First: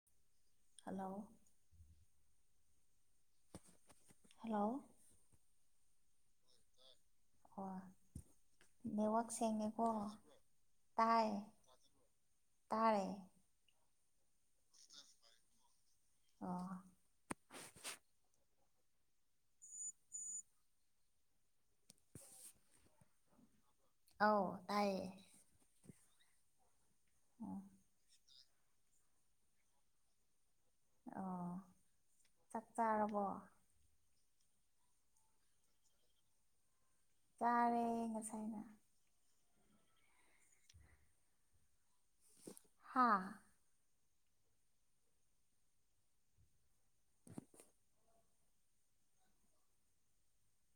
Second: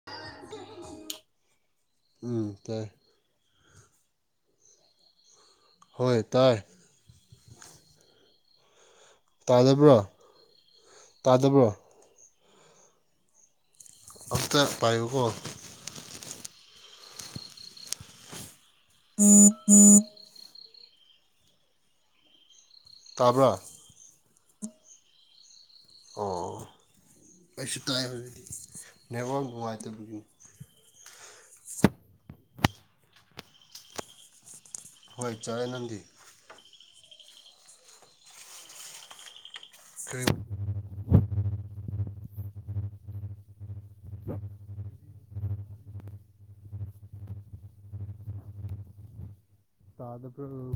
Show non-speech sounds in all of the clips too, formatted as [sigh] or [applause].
[unintelligible] hello ꯎꯝ ꯇꯥꯏꯌꯦ hello ꯍꯣꯏ ꯇꯥꯏ ꯍꯣꯋꯥ ꯅꯦꯠꯋꯥꯛ ꯁꯦꯡꯉꯦꯀꯣ ꯇꯥꯗꯕ꯭ꯔꯣ ꯇꯥꯏ ꯇꯥꯗꯕ꯭ꯔꯣ ꯇꯥꯏꯔꯦ ꯑꯝꯇ ꯄꯥꯏꯌꯨ ꯀꯣ ꯑ [inaudible] ꯇꯥꯕ꯭ꯔꯥ ꯑꯥꯎ ꯇꯥꯏꯌꯦ ꯑꯣ ꯎꯝ ꯑꯩꯁꯨ ꯇꯥꯏ ꯕꯗꯤ ꯅꯦꯋꯥꯡ ꯅꯨꯉꯥꯏꯇꯕꯒꯤ ꯑꯣ ꯆꯥꯛ ꯆꯥꯔꯕꯣ ꯍꯣꯏ ꯆꯥꯔꯦ ꯅꯪꯗꯤ ꯆꯥꯔꯦ ꯉꯁꯥꯏꯅ ꯀꯔ꯭ꯤꯝ ꯎꯝ [inaudible] ꯍꯥꯥ [inaudible] ꯇꯥꯗꯕꯔꯣ ꯎꯝ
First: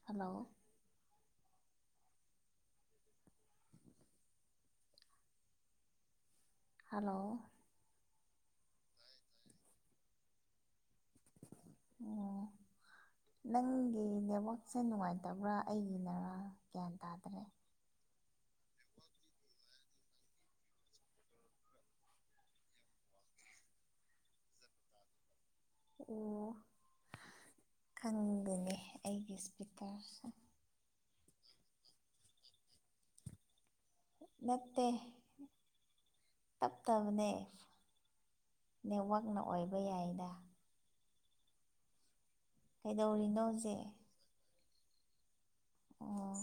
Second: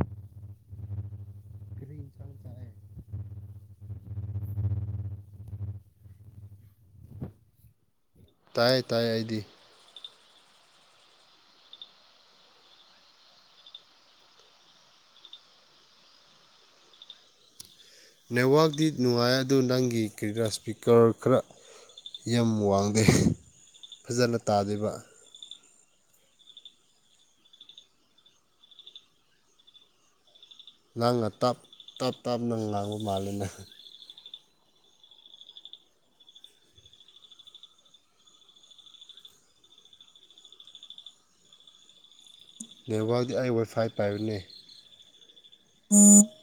[inaudible] ꯍꯜꯂꯣ ꯏꯟꯁꯥꯡ ꯆꯥꯏ ꯍꯜꯂꯣ ꯇꯥꯏꯌꯦ ꯇꯥꯏ ꯑꯩꯗꯤ ꯑꯣ ꯅꯪꯒꯤ ꯅꯦꯠꯋꯥꯛꯁꯦ ꯅꯨꯡꯉꯥꯏꯇꯕ꯭ꯔꯥ ꯑꯩꯒꯤ ꯅꯔꯥ ꯒ꯭ꯌꯥꯟ ꯇꯥꯗ꯭ꯔꯦ ꯅꯦꯠꯋꯥꯛꯇꯤ ꯅꯨꯡꯉꯥꯏ ꯑꯗꯨ ꯅꯪꯒꯤ ꯀꯔꯤꯔꯥ ꯏꯁꯄꯤꯀꯔ ꯈꯔ ꯌꯥꯝ ꯋꯥꯡꯗꯦ ꯐꯖꯅ ꯇꯥꯗꯦꯕ ꯑꯣ ꯈꯪꯗꯦꯅꯦ ꯑꯩꯒꯤ ꯏꯁꯄꯤꯀꯔꯁꯦ ꯅꯪꯅ ꯇꯞ ꯇꯞ ꯇꯞꯅ ꯉꯥꯡꯕ ꯃꯥꯜꯂꯤꯅ ꯅꯠꯇꯦ ꯇꯞꯇꯕꯅꯦ ꯅꯦꯠꯋꯥꯛꯅ ꯑꯣꯏꯕ ꯌꯥꯏꯗ ꯅꯦꯠꯋꯥꯛꯗꯤ ꯀꯩꯗꯧꯔꯤꯅꯣ ꯑꯩ ꯍꯧꯖꯤꯛ ꯋꯥꯏꯐꯥꯏ ꯄꯥꯏꯕꯅꯦ ꯑꯣ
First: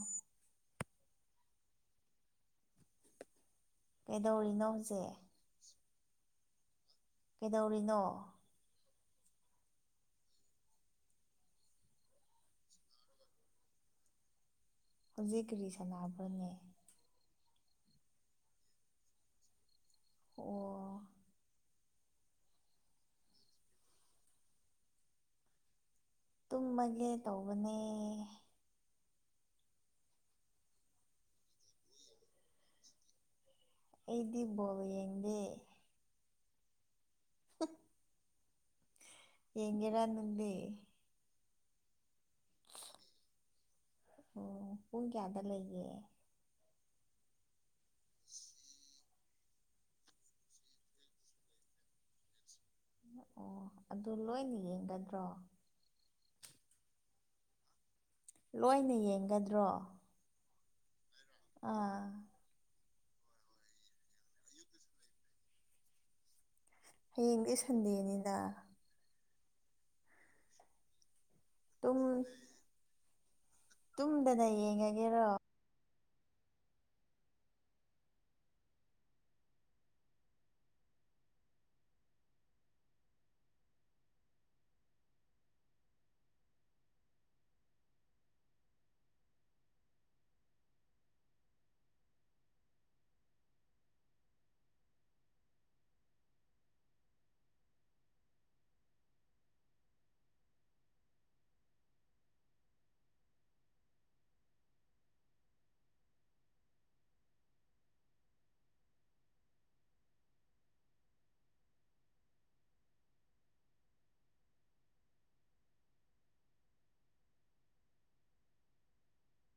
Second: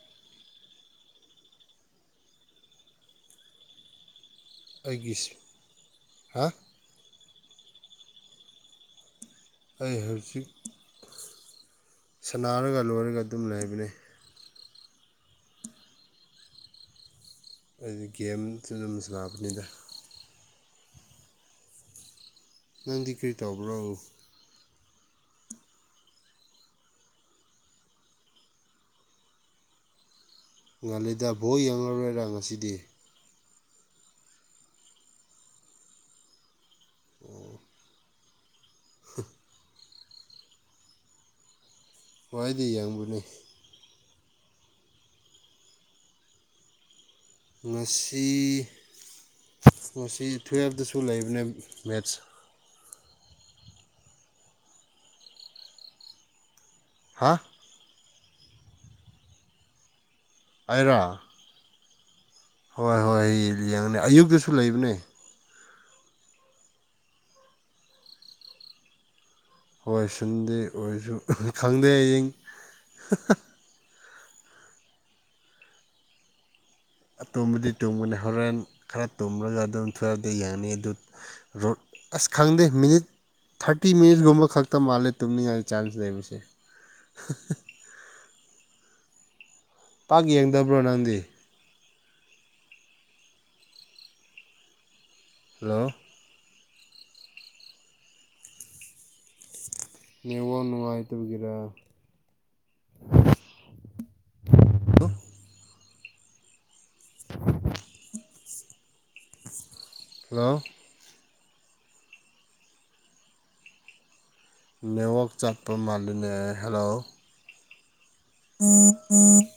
ꯀꯩꯗꯧꯔꯤ ꯑꯩꯒꯤꯁ ꯍꯥ ꯀꯩꯗꯧꯔꯤꯅꯣ ꯑꯩ ꯍꯧꯖꯤꯛ ꯁꯅꯥꯔꯒ ꯂꯣꯏꯔꯒ ꯑꯗꯨꯝ ꯂꯩꯕꯅꯤ ꯍꯧꯖꯤꯛ ꯀꯔꯤ ꯁꯥꯟꯅꯕ꯭ꯔꯣꯅꯦ ꯑꯩꯗꯤ ꯒꯦꯝꯁꯨ ꯑꯗꯨꯝ ꯁꯅꯥꯕꯅꯤꯗ ꯑꯣ ꯅꯪꯗꯤ ꯀꯔꯤ ꯇꯧꯕ꯭ꯔꯣ ꯇꯨꯝꯃꯒꯦ ꯇꯧꯕꯅꯦ ꯉꯟꯂꯤꯗ ꯚꯣ ꯌꯦꯡꯉꯔꯣꯏꯔꯥ ꯉꯁꯤꯗꯤ ꯑꯩꯗꯤ ꯕꯣꯜ ꯌꯦꯡꯗꯦ ꯌꯦꯡꯉꯤꯔꯥ ꯅꯪꯗꯤ ꯋꯥꯏꯗꯤ ꯌꯦꯡꯕꯅꯦ ꯑꯣ ꯄꯨꯡ ꯀꯌꯥꯗ ꯂꯩꯒꯦ ꯉꯁꯤ ꯉꯁꯤ ꯇꯨꯌꯦꯜꯞꯇꯁꯨ ꯂꯩꯕꯅꯦ ꯃꯦꯠꯁ ꯑꯣ ꯑꯗꯨ ꯂꯣꯏꯅ ꯌꯦꯡꯒꯗ꯭ꯔꯣ ꯍꯥ ꯂꯣꯏꯅ ꯌꯦꯡꯒꯗ꯭ꯔꯣ ꯑꯩꯔ ꯑꯥ ꯍꯣꯏ ꯍꯣꯏ ꯌꯦꯡꯅꯤ ꯑꯌꯨꯛꯇꯁꯨ ꯂꯩꯕꯅꯦ ꯍꯌꯦꯡꯗꯤ ꯁꯟꯗꯦꯅꯤꯅ ꯍꯣꯏ ꯁꯤꯟꯗꯦ ꯑꯣꯏꯁꯨ ꯈꯪꯗꯦ ꯇꯨꯝ ꯍꯌꯦꯡ ꯇꯨꯝꯗꯅ ꯌꯦꯡꯉꯒꯦꯔꯣ ꯑꯇꯨꯝꯕꯗꯤ ꯇꯨꯝꯒꯅꯤ ꯍꯣꯔꯦꯟ ꯈꯔ ꯇꯨꯝꯂꯒ ꯑꯗꯨꯝ ꯊꯨꯌ꯭ꯄꯇ ꯌꯥꯡꯅꯤ ꯑꯗꯨ ꯔꯣ ꯑꯁ ꯈꯪꯗꯦ ꯃꯤꯅꯤꯠ ꯊꯥꯔꯇꯤ ꯃꯤꯅꯤꯠꯁꯀꯨꯝꯕ ꯈꯛꯇ ꯃꯥꯜꯂꯦ ꯇꯨꯝꯅꯤꯡꯉꯥꯏ ꯆꯥꯟꯁ ꯂꯩꯕꯁꯦ ꯄꯥꯛ ꯌꯦꯡꯗꯕ꯭ꯔꯣ ꯅꯪꯗꯤ ꯍꯜꯂꯣ ꯅꯦꯠꯋꯥꯛ ꯅꯨꯉꯥꯏꯇꯕꯒꯤꯔꯥ [unintelligible] ꯍꯜꯂꯣ ꯅꯦꯠꯋꯥꯛ ꯆꯠꯄ ꯃꯥꯜꯂꯤꯅꯦ ꯍꯜꯂꯣ [unintelligible]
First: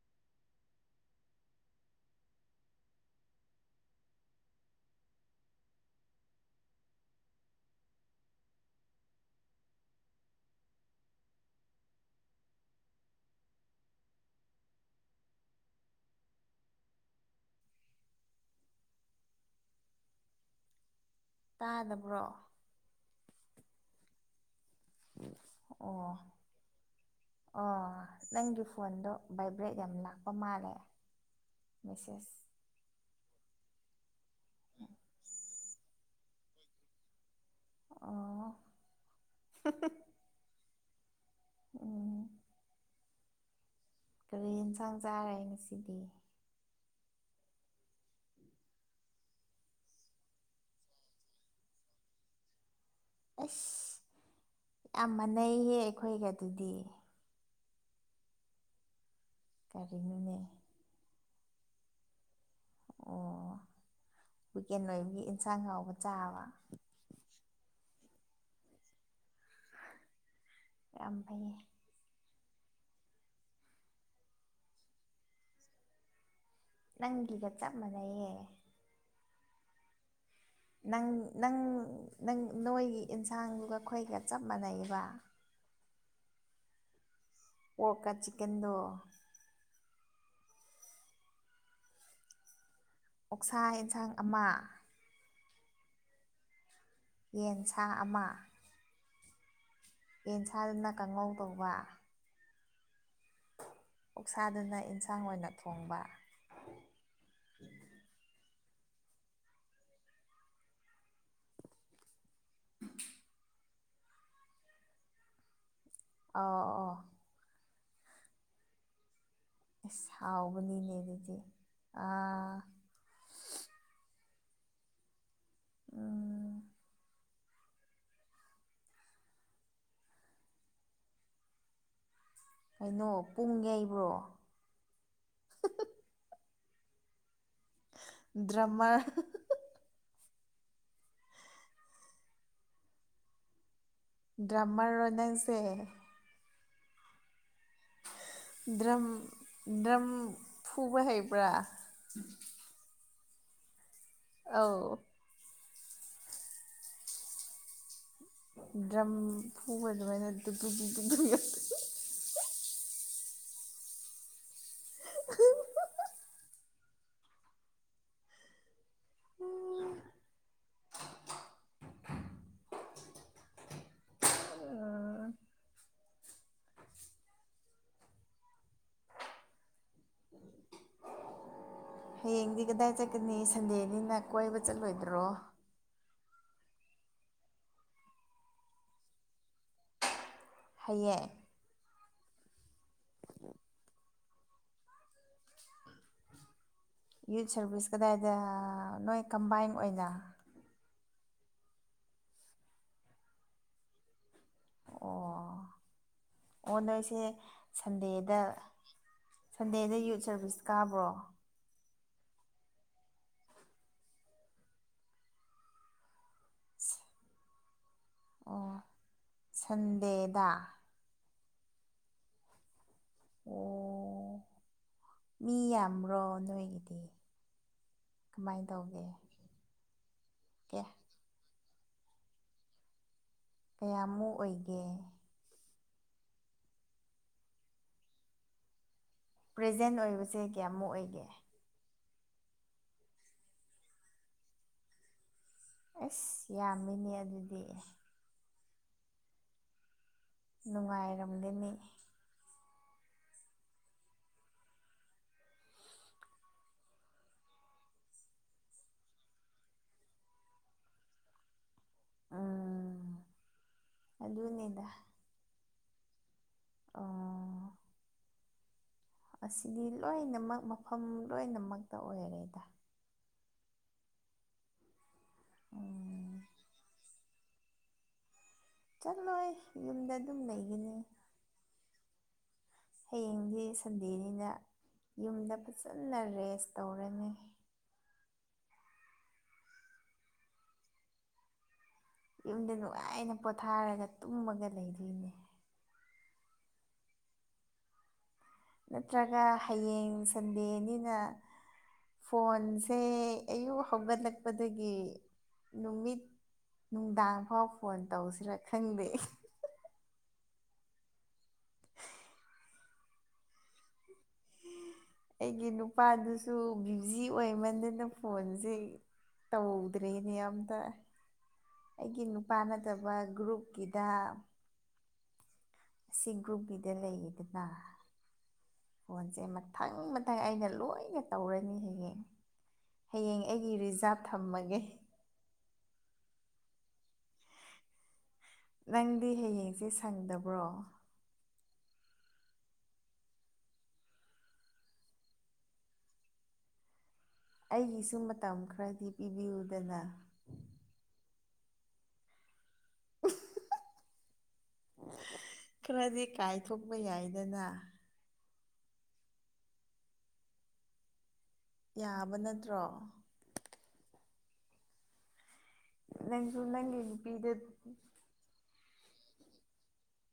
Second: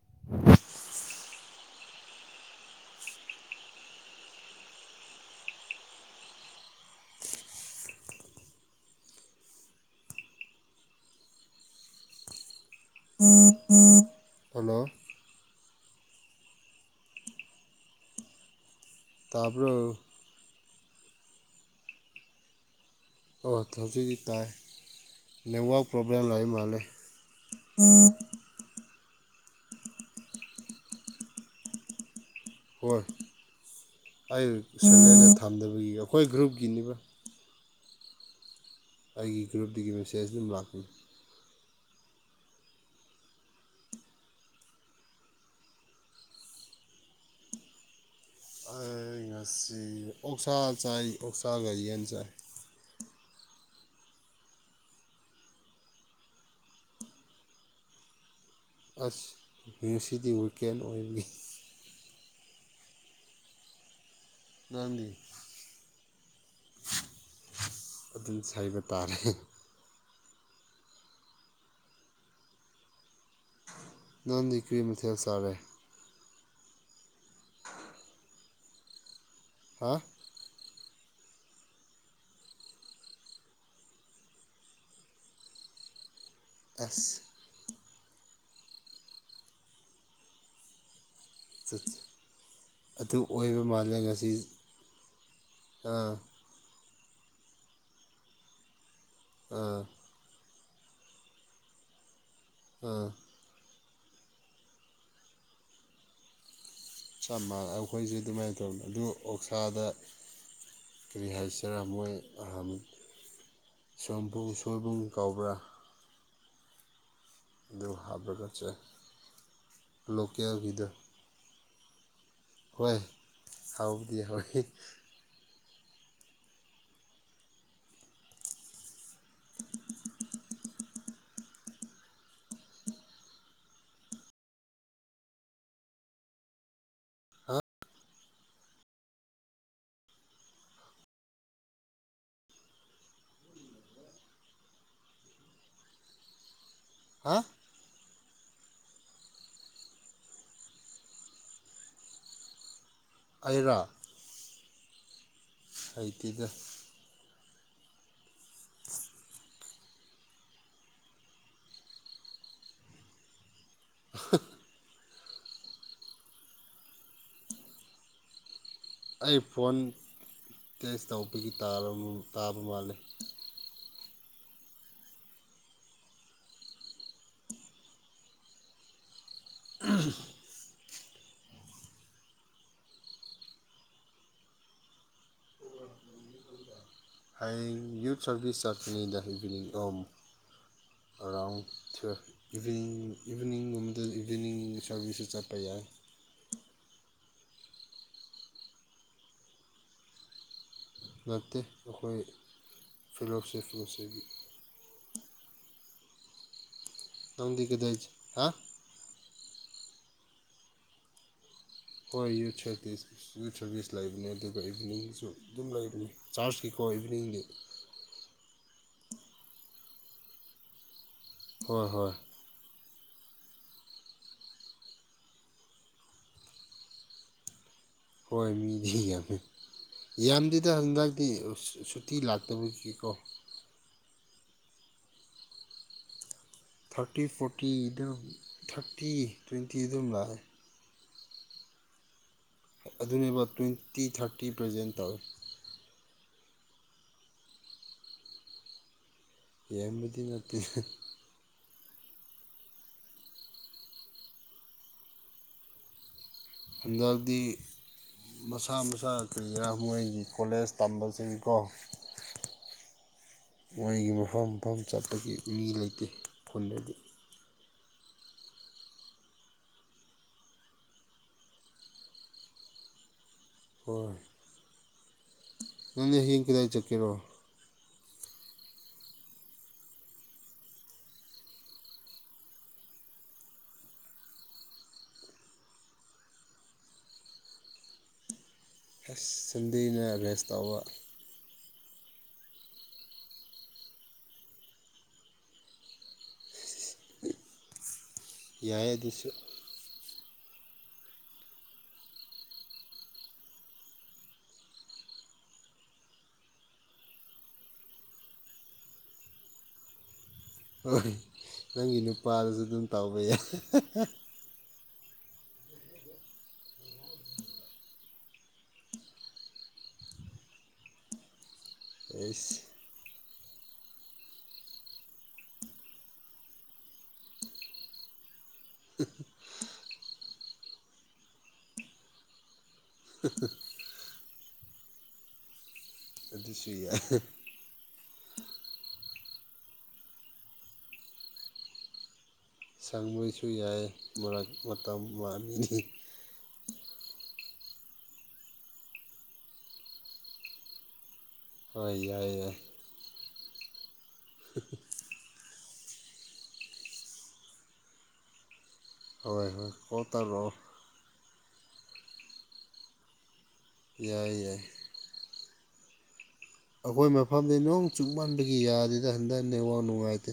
[unintelligible] ꯍꯜꯂꯣ ꯇꯥꯕ꯭ꯔꯣ ꯇꯥꯗꯕ꯭ꯔꯣ ꯑꯣ ꯊꯧꯖꯤꯒꯤ ꯇꯥꯏ ꯅꯦꯠꯋꯥꯛ ꯑꯣ ꯄ꯭ꯔꯣꯕ꯭ꯂꯦꯝ ꯂꯩ ꯃꯥꯜꯂꯦ ꯑꯣ ꯅꯪꯒꯤ ꯐꯣꯟꯗꯣ ꯚꯥꯏꯕ꯭ꯔꯦꯠ ꯌꯥꯝ ꯂꯥꯛꯄ ꯃꯥꯜꯂꯦ ꯃꯦꯁꯦꯁ ꯍꯣꯏ ꯑꯩ ꯁꯥꯏꯂꯦꯟꯗ ꯊꯝꯗꯕꯒꯤ ꯑꯩꯈꯣꯏ ꯒ꯭ꯔꯨꯞꯀꯤꯅꯤꯕ ꯑꯣ ꯑꯩꯒꯤ ꯒ꯭ꯔꯨꯞꯇꯒꯤ ꯃꯦꯁꯦꯖ ꯑꯗꯨꯝ ꯂꯥꯛ ꯎꯝ ꯀꯔꯤ ꯌꯦꯟꯁꯥꯡ ꯆꯥꯔꯦ ꯉꯁꯤꯗꯤ ꯑꯩ ꯉꯁꯤ ꯑꯣꯛꯁꯥ ꯆꯥꯏ ꯑꯣꯛꯁꯥ ꯒꯥ ꯌꯦꯟ ꯆꯥꯏ ꯑꯁ ꯌꯥꯝ ꯃꯥꯟꯅꯩꯌꯦ ꯑꯩꯈꯣꯏꯒ ꯑꯗꯨꯗꯤ ꯑꯁ ꯉꯁꯤꯗꯤ ꯀꯔꯤꯅꯣꯅꯦ ꯋꯤꯀꯦꯟ ꯑꯣꯏꯕꯒꯤ ꯑꯣ ꯋꯤꯀꯦꯟ ꯅꯪꯗꯤ ꯂꯣꯏꯕꯒꯤ ꯌꯦꯟꯁꯥꯡ ꯍꯥꯎꯕ ꯆꯥꯕ ꯑꯗꯨꯝ ꯁꯥꯏꯕ ꯇꯥꯔꯦ ꯌꯥꯝ ꯐꯩꯌꯦ ꯅꯪꯗꯤ ꯀ꯭ꯔꯤ ꯃꯊꯦꯜ ꯆꯥꯔꯦ ꯅꯪꯒꯤꯒ ꯆꯞ ꯃꯥꯟꯅꯩꯌꯦ ꯍꯥꯥ ꯅꯪ ꯅꯪ ꯅꯪ ꯅꯣꯏꯒꯤ ꯏꯟꯁꯥꯡꯗꯨꯒ ꯑꯩꯈꯣꯏꯒ ꯆꯞ ꯃꯥꯟꯅꯩꯌꯦꯕ ꯑꯁ ꯄꯣꯛꯀ ꯆꯤꯛꯀꯦꯟꯗꯣ ꯑꯠꯆꯆꯥ ꯑꯗꯨ ꯑꯣꯛꯁꯥ ꯑꯣꯏꯕ ꯃꯥꯜꯂꯦ ꯌꯦꯟꯁꯥꯡ ꯉꯁꯤ ꯑꯃ ꯑꯥ ꯌꯦꯟꯁꯥ ꯑꯃ ꯑꯥ ꯌꯦꯟ ꯁꯥꯗꯨꯅ ꯀꯥꯡꯉꯧ ꯇꯧꯕ ꯑꯥ ꯑꯣꯛꯁꯥꯗꯨꯅ ꯏꯟꯁꯥꯡ ꯑꯣꯏꯅ ꯊꯣꯡꯕ ꯆꯞ ꯃꯥꯟꯅ ꯑꯩꯈꯣꯏꯖꯦ ꯑꯗꯨꯃꯥꯏꯅ ꯇꯧꯅꯤ ꯑꯗꯨ ꯑꯣꯛꯁꯥꯗ ꯀ꯭ꯔꯤ ꯍꯥꯏꯁꯦꯔꯥ ꯃꯣꯏ ꯑꯥꯝ ꯁꯣꯝꯄꯨ ꯁꯣꯏꯕꯨꯝ ꯀꯧꯕ꯭ꯔꯥ ꯑꯥꯎ ꯑꯣ ꯗꯨ ꯍꯥꯞꯂꯥꯒ ꯆꯥꯏ ꯏꯁ ꯂꯣꯀꯦꯜꯒꯤꯗꯣ ꯍꯥꯎꯕꯅꯤꯅꯦ ꯑꯗꯨꯗꯤ ꯑꯥ ꯍꯣꯏ ꯍꯥꯎꯕꯗꯤ ꯍꯣꯏ ꯎꯝ ꯀꯩꯅꯣ ꯄꯨꯡ ꯌꯩꯕ꯭ꯔꯣ ꯑꯥ ꯗ꯭ꯔꯥꯃꯔ ꯗ꯭ꯔꯥꯃꯔ ꯔꯣ ꯅꯪꯁꯦ ꯍꯥ ꯗ꯭ꯔꯝ ꯗ꯭ꯔꯝ ꯐꯨꯕ ꯍꯩꯕ꯭ꯔꯥ ꯑꯩꯔꯥ ꯑꯧ ꯍꯩꯇꯦꯗ ꯗ꯭ꯔꯝ ꯐꯨꯕ ꯑꯗꯨꯃꯥꯏꯅ ꯗꯨꯞ ꯗꯨꯞ ꯗꯨꯞ [inaudible] [unintelligible] [unintelligible] ꯑꯩ ꯐꯣꯟ ꯇꯦꯖ ꯇꯧꯕꯒꯤ ꯇꯥꯕ ꯇꯥꯕ ꯃꯥꯂꯦ ꯑꯥ ꯎꯝ ꯍꯌꯦꯡꯗꯤ ꯀꯗꯥꯏ ꯆꯠꯀꯥꯅꯤ ꯁꯟꯗꯦꯅꯤꯅ ꯀꯣꯏꯕ ꯆꯠꯂꯣꯏꯗ꯭ꯔꯣ ꯑꯩ ꯌꯨꯠ ꯁꯔꯚꯤꯁ ꯆꯠꯀꯥꯅꯤꯗ ꯏꯚꯤꯅꯤꯡ ꯑꯣꯝ ꯍꯌꯦꯡ ꯑꯔꯥꯎꯟ ꯏꯚꯤꯅꯤꯡ ꯏꯚꯤꯅꯤꯡꯒꯨꯝꯕꯗ ꯏꯚꯤꯅꯤꯡ ꯁꯥꯔꯚꯤꯁꯁꯨ ꯆꯠꯄ ꯌꯥꯏ ꯌꯨꯠ ꯁꯥꯔꯚꯤꯁ ꯀꯗꯥꯏꯗ ꯅꯣꯏ ꯀꯝꯕꯥꯏꯟ ꯑꯣꯏꯅ ꯅꯠꯇꯦ ꯑꯈꯣꯏ ꯐꯤꯂꯣꯁꯤꯐꯤꯁꯤ ꯑꯣ ꯑꯣ ꯅꯣꯏꯁꯦ ꯅꯪꯗꯤ ꯀꯗꯥꯏ ꯁꯟꯗꯦꯗ ꯍꯥ ꯁꯟꯗꯦꯗ ꯌꯨꯠ ꯁꯔꯚꯤꯁ ꯀꯥꯕ꯭ꯔꯣ ꯍꯣꯏ ꯌꯨꯠ ꯁꯦꯇꯤꯁ ꯌꯨꯠ ꯁꯔꯚꯤꯁ ꯂꯩꯕꯅꯦ ꯑꯗꯨꯒ ꯏꯚꯤꯅꯤꯡꯁꯨ ꯑꯗꯨꯝ ꯂꯩꯕꯅꯦ ꯆꯥꯔꯖꯀꯤꯀꯣ ꯏꯚꯤꯅꯤꯡꯒꯤ ꯑꯣ ꯁꯟꯗꯦꯗ ꯍꯣꯏ ꯍꯣꯏ ꯑꯣ ꯃꯤ ꯌꯥꯝꯕ꯭ꯔꯣ ꯅꯣꯏꯒꯤꯗꯤ ꯍꯣꯏ ꯀꯃꯥꯏꯅ ꯃꯤꯗꯤ ꯇꯧꯒꯦ ꯌꯥꯝꯃꯦ ꯌꯥꯝꯗꯦꯗ ꯀꯦ ꯍꯟꯗꯛ ꯇꯤ ꯁꯨꯇꯤ ꯂꯥꯛꯇꯕꯒꯤꯀꯣ ꯀꯌꯥꯃꯨ ꯑꯣꯏꯒꯦ ꯊꯥꯔꯇꯤ ꯐꯣꯔꯇꯤ ꯑꯗꯨ ꯊꯥꯔꯇꯤ ꯇ꯭ꯋꯦꯟꯇꯤ ꯄ꯭ꯔꯦꯖꯦꯟ ꯑꯗꯨꯝ ꯂꯥꯛꯑꯦ ꯑꯣꯏꯕꯁꯦ ꯀꯌꯥꯃꯨꯛ ꯑꯣꯏꯒꯦ ꯑꯗꯨꯅꯦꯕ ꯇ꯭ꯋꯦꯟꯇꯤ ꯊꯥꯔꯇꯤ ꯄ꯭ꯔꯦꯖꯦꯟ ꯇꯧꯋꯦ ꯑꯦꯁ ꯌꯥꯝꯃꯤꯅꯦ ꯑꯗꯨꯗꯤ ꯌꯥꯝꯕꯗꯤ ꯅꯠ ꯅꯨꯡꯉꯥꯏꯔꯝꯒꯅꯤ ꯍꯟꯗꯛꯇꯤ ꯃꯁꯥ ꯃꯁꯥ ꯀ꯭ꯔꯤꯔꯥ ꯃꯣꯏꯒꯤ ꯀꯣꯂꯦꯖ ꯇꯝꯕꯁꯤꯡ ꯀꯣ ꯎꯝ ꯃꯣꯏꯒꯤ ꯃꯐꯝ ꯃꯐꯝ ꯑꯗꯨꯅꯤꯗ ꯆꯠꯄꯒꯤ ꯃꯤ ꯂꯩꯇꯦ ꯈꯨꯟꯗ ꯑꯣ ꯑꯁꯤꯗꯤ ꯂꯣꯏꯅꯃꯛ ꯃꯐꯝ ꯂꯣꯏꯅꯃꯛꯇ ꯑꯣꯏꯔꯦꯗ ꯍꯣꯏ ꯅꯪꯗꯤ ꯎꯝ ꯍꯌꯦꯡ ꯀꯗꯥꯏ ꯆꯠꯀꯦꯔꯣ ꯆꯠꯂꯣꯏ ꯌꯨꯝꯗ ꯑꯗꯨꯝ ꯂꯩꯒꯅꯤ ꯍꯌꯦꯡꯗꯤ ꯁꯟꯗꯦꯅꯤꯅ ꯌꯨꯝꯗ ꯐꯖꯅ ꯔꯦꯁ ꯇꯧꯔꯅꯤ ꯑꯁ ꯁꯟꯗꯦꯅ ꯔꯦꯁ ꯇꯧꯕ ꯌꯨꯝꯗ ꯅꯨꯡꯉꯥꯏꯅ ꯄꯣꯊꯥꯔꯒ ꯇꯨꯝꯃꯒ ꯂꯩꯗꯣꯏꯅꯦ ꯌꯥꯏ ꯑꯗꯨꯁꯨ ꯅꯠꯇ꯭ꯔꯒ ꯍꯌꯦꯡ ꯁꯟꯗꯦꯅꯤꯅ ꯐꯣꯟꯁꯦ ꯑꯌꯨꯛ ꯍꯧꯒꯠꯂꯛꯄꯗꯒꯤ ꯅꯨꯃꯤꯠ ꯅꯨꯡꯗꯥꯡ ꯐꯥꯎ ꯐꯣꯟ ꯇꯧꯁꯤꯔ ꯈꯪꯗꯦ ꯅꯪꯒꯤ ꯅꯨꯄꯥꯗꯁꯨ ꯑꯗꯨꯝ ꯇꯥꯎꯕ ꯌꯥꯏ ꯑꯩꯒꯤ ꯅꯨꯄꯥꯗꯨꯁꯨ ꯕꯤꯖꯤ ꯑꯣꯏꯃꯟꯗꯅ ꯐꯣꯟꯖꯦ ꯇꯧꯗ꯭ꯔꯦꯅꯦ ꯑꯝꯇ ꯑꯩꯒꯤ ꯑꯩꯁ ꯅꯨꯄꯥ ꯅꯠꯇꯕ ꯒ꯭ꯔꯨꯞꯀꯤꯗ ꯁꯤ ꯒ꯭ꯔꯨꯞꯀꯤꯗ ꯂꯩꯌꯦꯗꯅ ꯐꯣꯟꯖꯦ ꯃꯊꯪ ꯃꯊꯪ ꯑꯩꯅ ꯂꯣꯏꯅ ꯇꯧꯔꯅꯤ ꯍꯌꯦꯡ ꯍꯌꯦꯡ ꯑꯩꯒꯤ ꯔꯤꯖꯥꯕ ꯊꯝꯃꯒꯦ [unintelligible] ꯅꯪꯗꯤ ꯍꯌꯦꯡꯁꯦ ꯁꯪꯗꯕ꯭ꯔꯣ ꯃꯣꯏꯁꯨ ꯌꯥꯏ ꯃꯔꯛ ꯃꯇꯝ ꯃꯥꯅꯤ ꯅꯤ ꯑꯩꯒꯤꯁꯨ ꯃꯇꯝ ꯈꯔꯗꯤ ꯄꯤꯕꯤꯌꯨꯗꯅ ꯍꯣꯏ ꯌꯥꯏ ꯌꯥꯏ ꯈꯔꯗꯤ ꯀꯥꯏꯊꯣꯛꯄ ꯌꯥꯏꯗꯅ ꯍꯣꯏ ꯍꯣꯏ ꯍꯣ ꯇꯥꯂꯣ ꯌꯥꯕ ꯅꯠꯇ꯭ꯔꯣ ꯌꯥꯏ ꯌꯥꯏ ꯅꯪꯁꯨ ꯅꯪꯒꯤ ꯑꯈꯣꯏ ꯅꯨꯄꯤꯗ ꯃꯐꯝꯗꯤ ꯅꯣꯡ ꯆꯨꯝꯃꯟꯕꯒꯤ ꯌꯥꯗꯦꯗ ꯍꯟꯗꯟ ꯅꯦꯋꯥꯛ ꯅꯨꯡꯉꯥꯏꯇꯦ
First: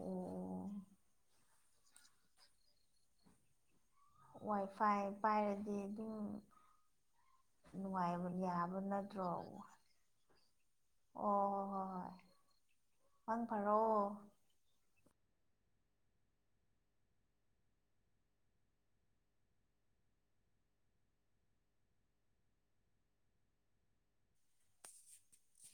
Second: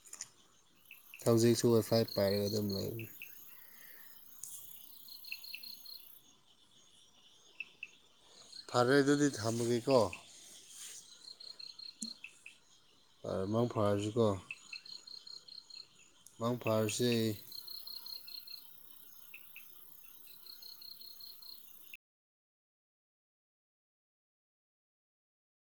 ꯑꯣ ꯍꯧꯖꯤꯛꯁꯨ ꯋꯥꯏꯐꯥꯏ ꯄꯥꯏꯔꯒ ꯑꯗꯨꯝ ꯂꯩꯔꯤ ꯋꯥꯏꯐꯥꯏ ꯄꯥꯏꯔꯗꯤ ꯑꯗꯨꯝ ꯅꯨꯡꯉꯥꯏꯕ ꯌꯥꯕ ꯐꯔꯦ ꯅꯠꯇ꯭ꯔꯣ ꯑꯗꯨꯗꯤ ꯊꯝꯃꯒꯦꯀꯣ ꯑꯣ ꯍꯣꯏ ꯍꯣꯏ ꯍꯣꯏ ꯃꯪ ꯐꯔꯣ ꯃꯪ ꯐꯥꯔꯁꯦ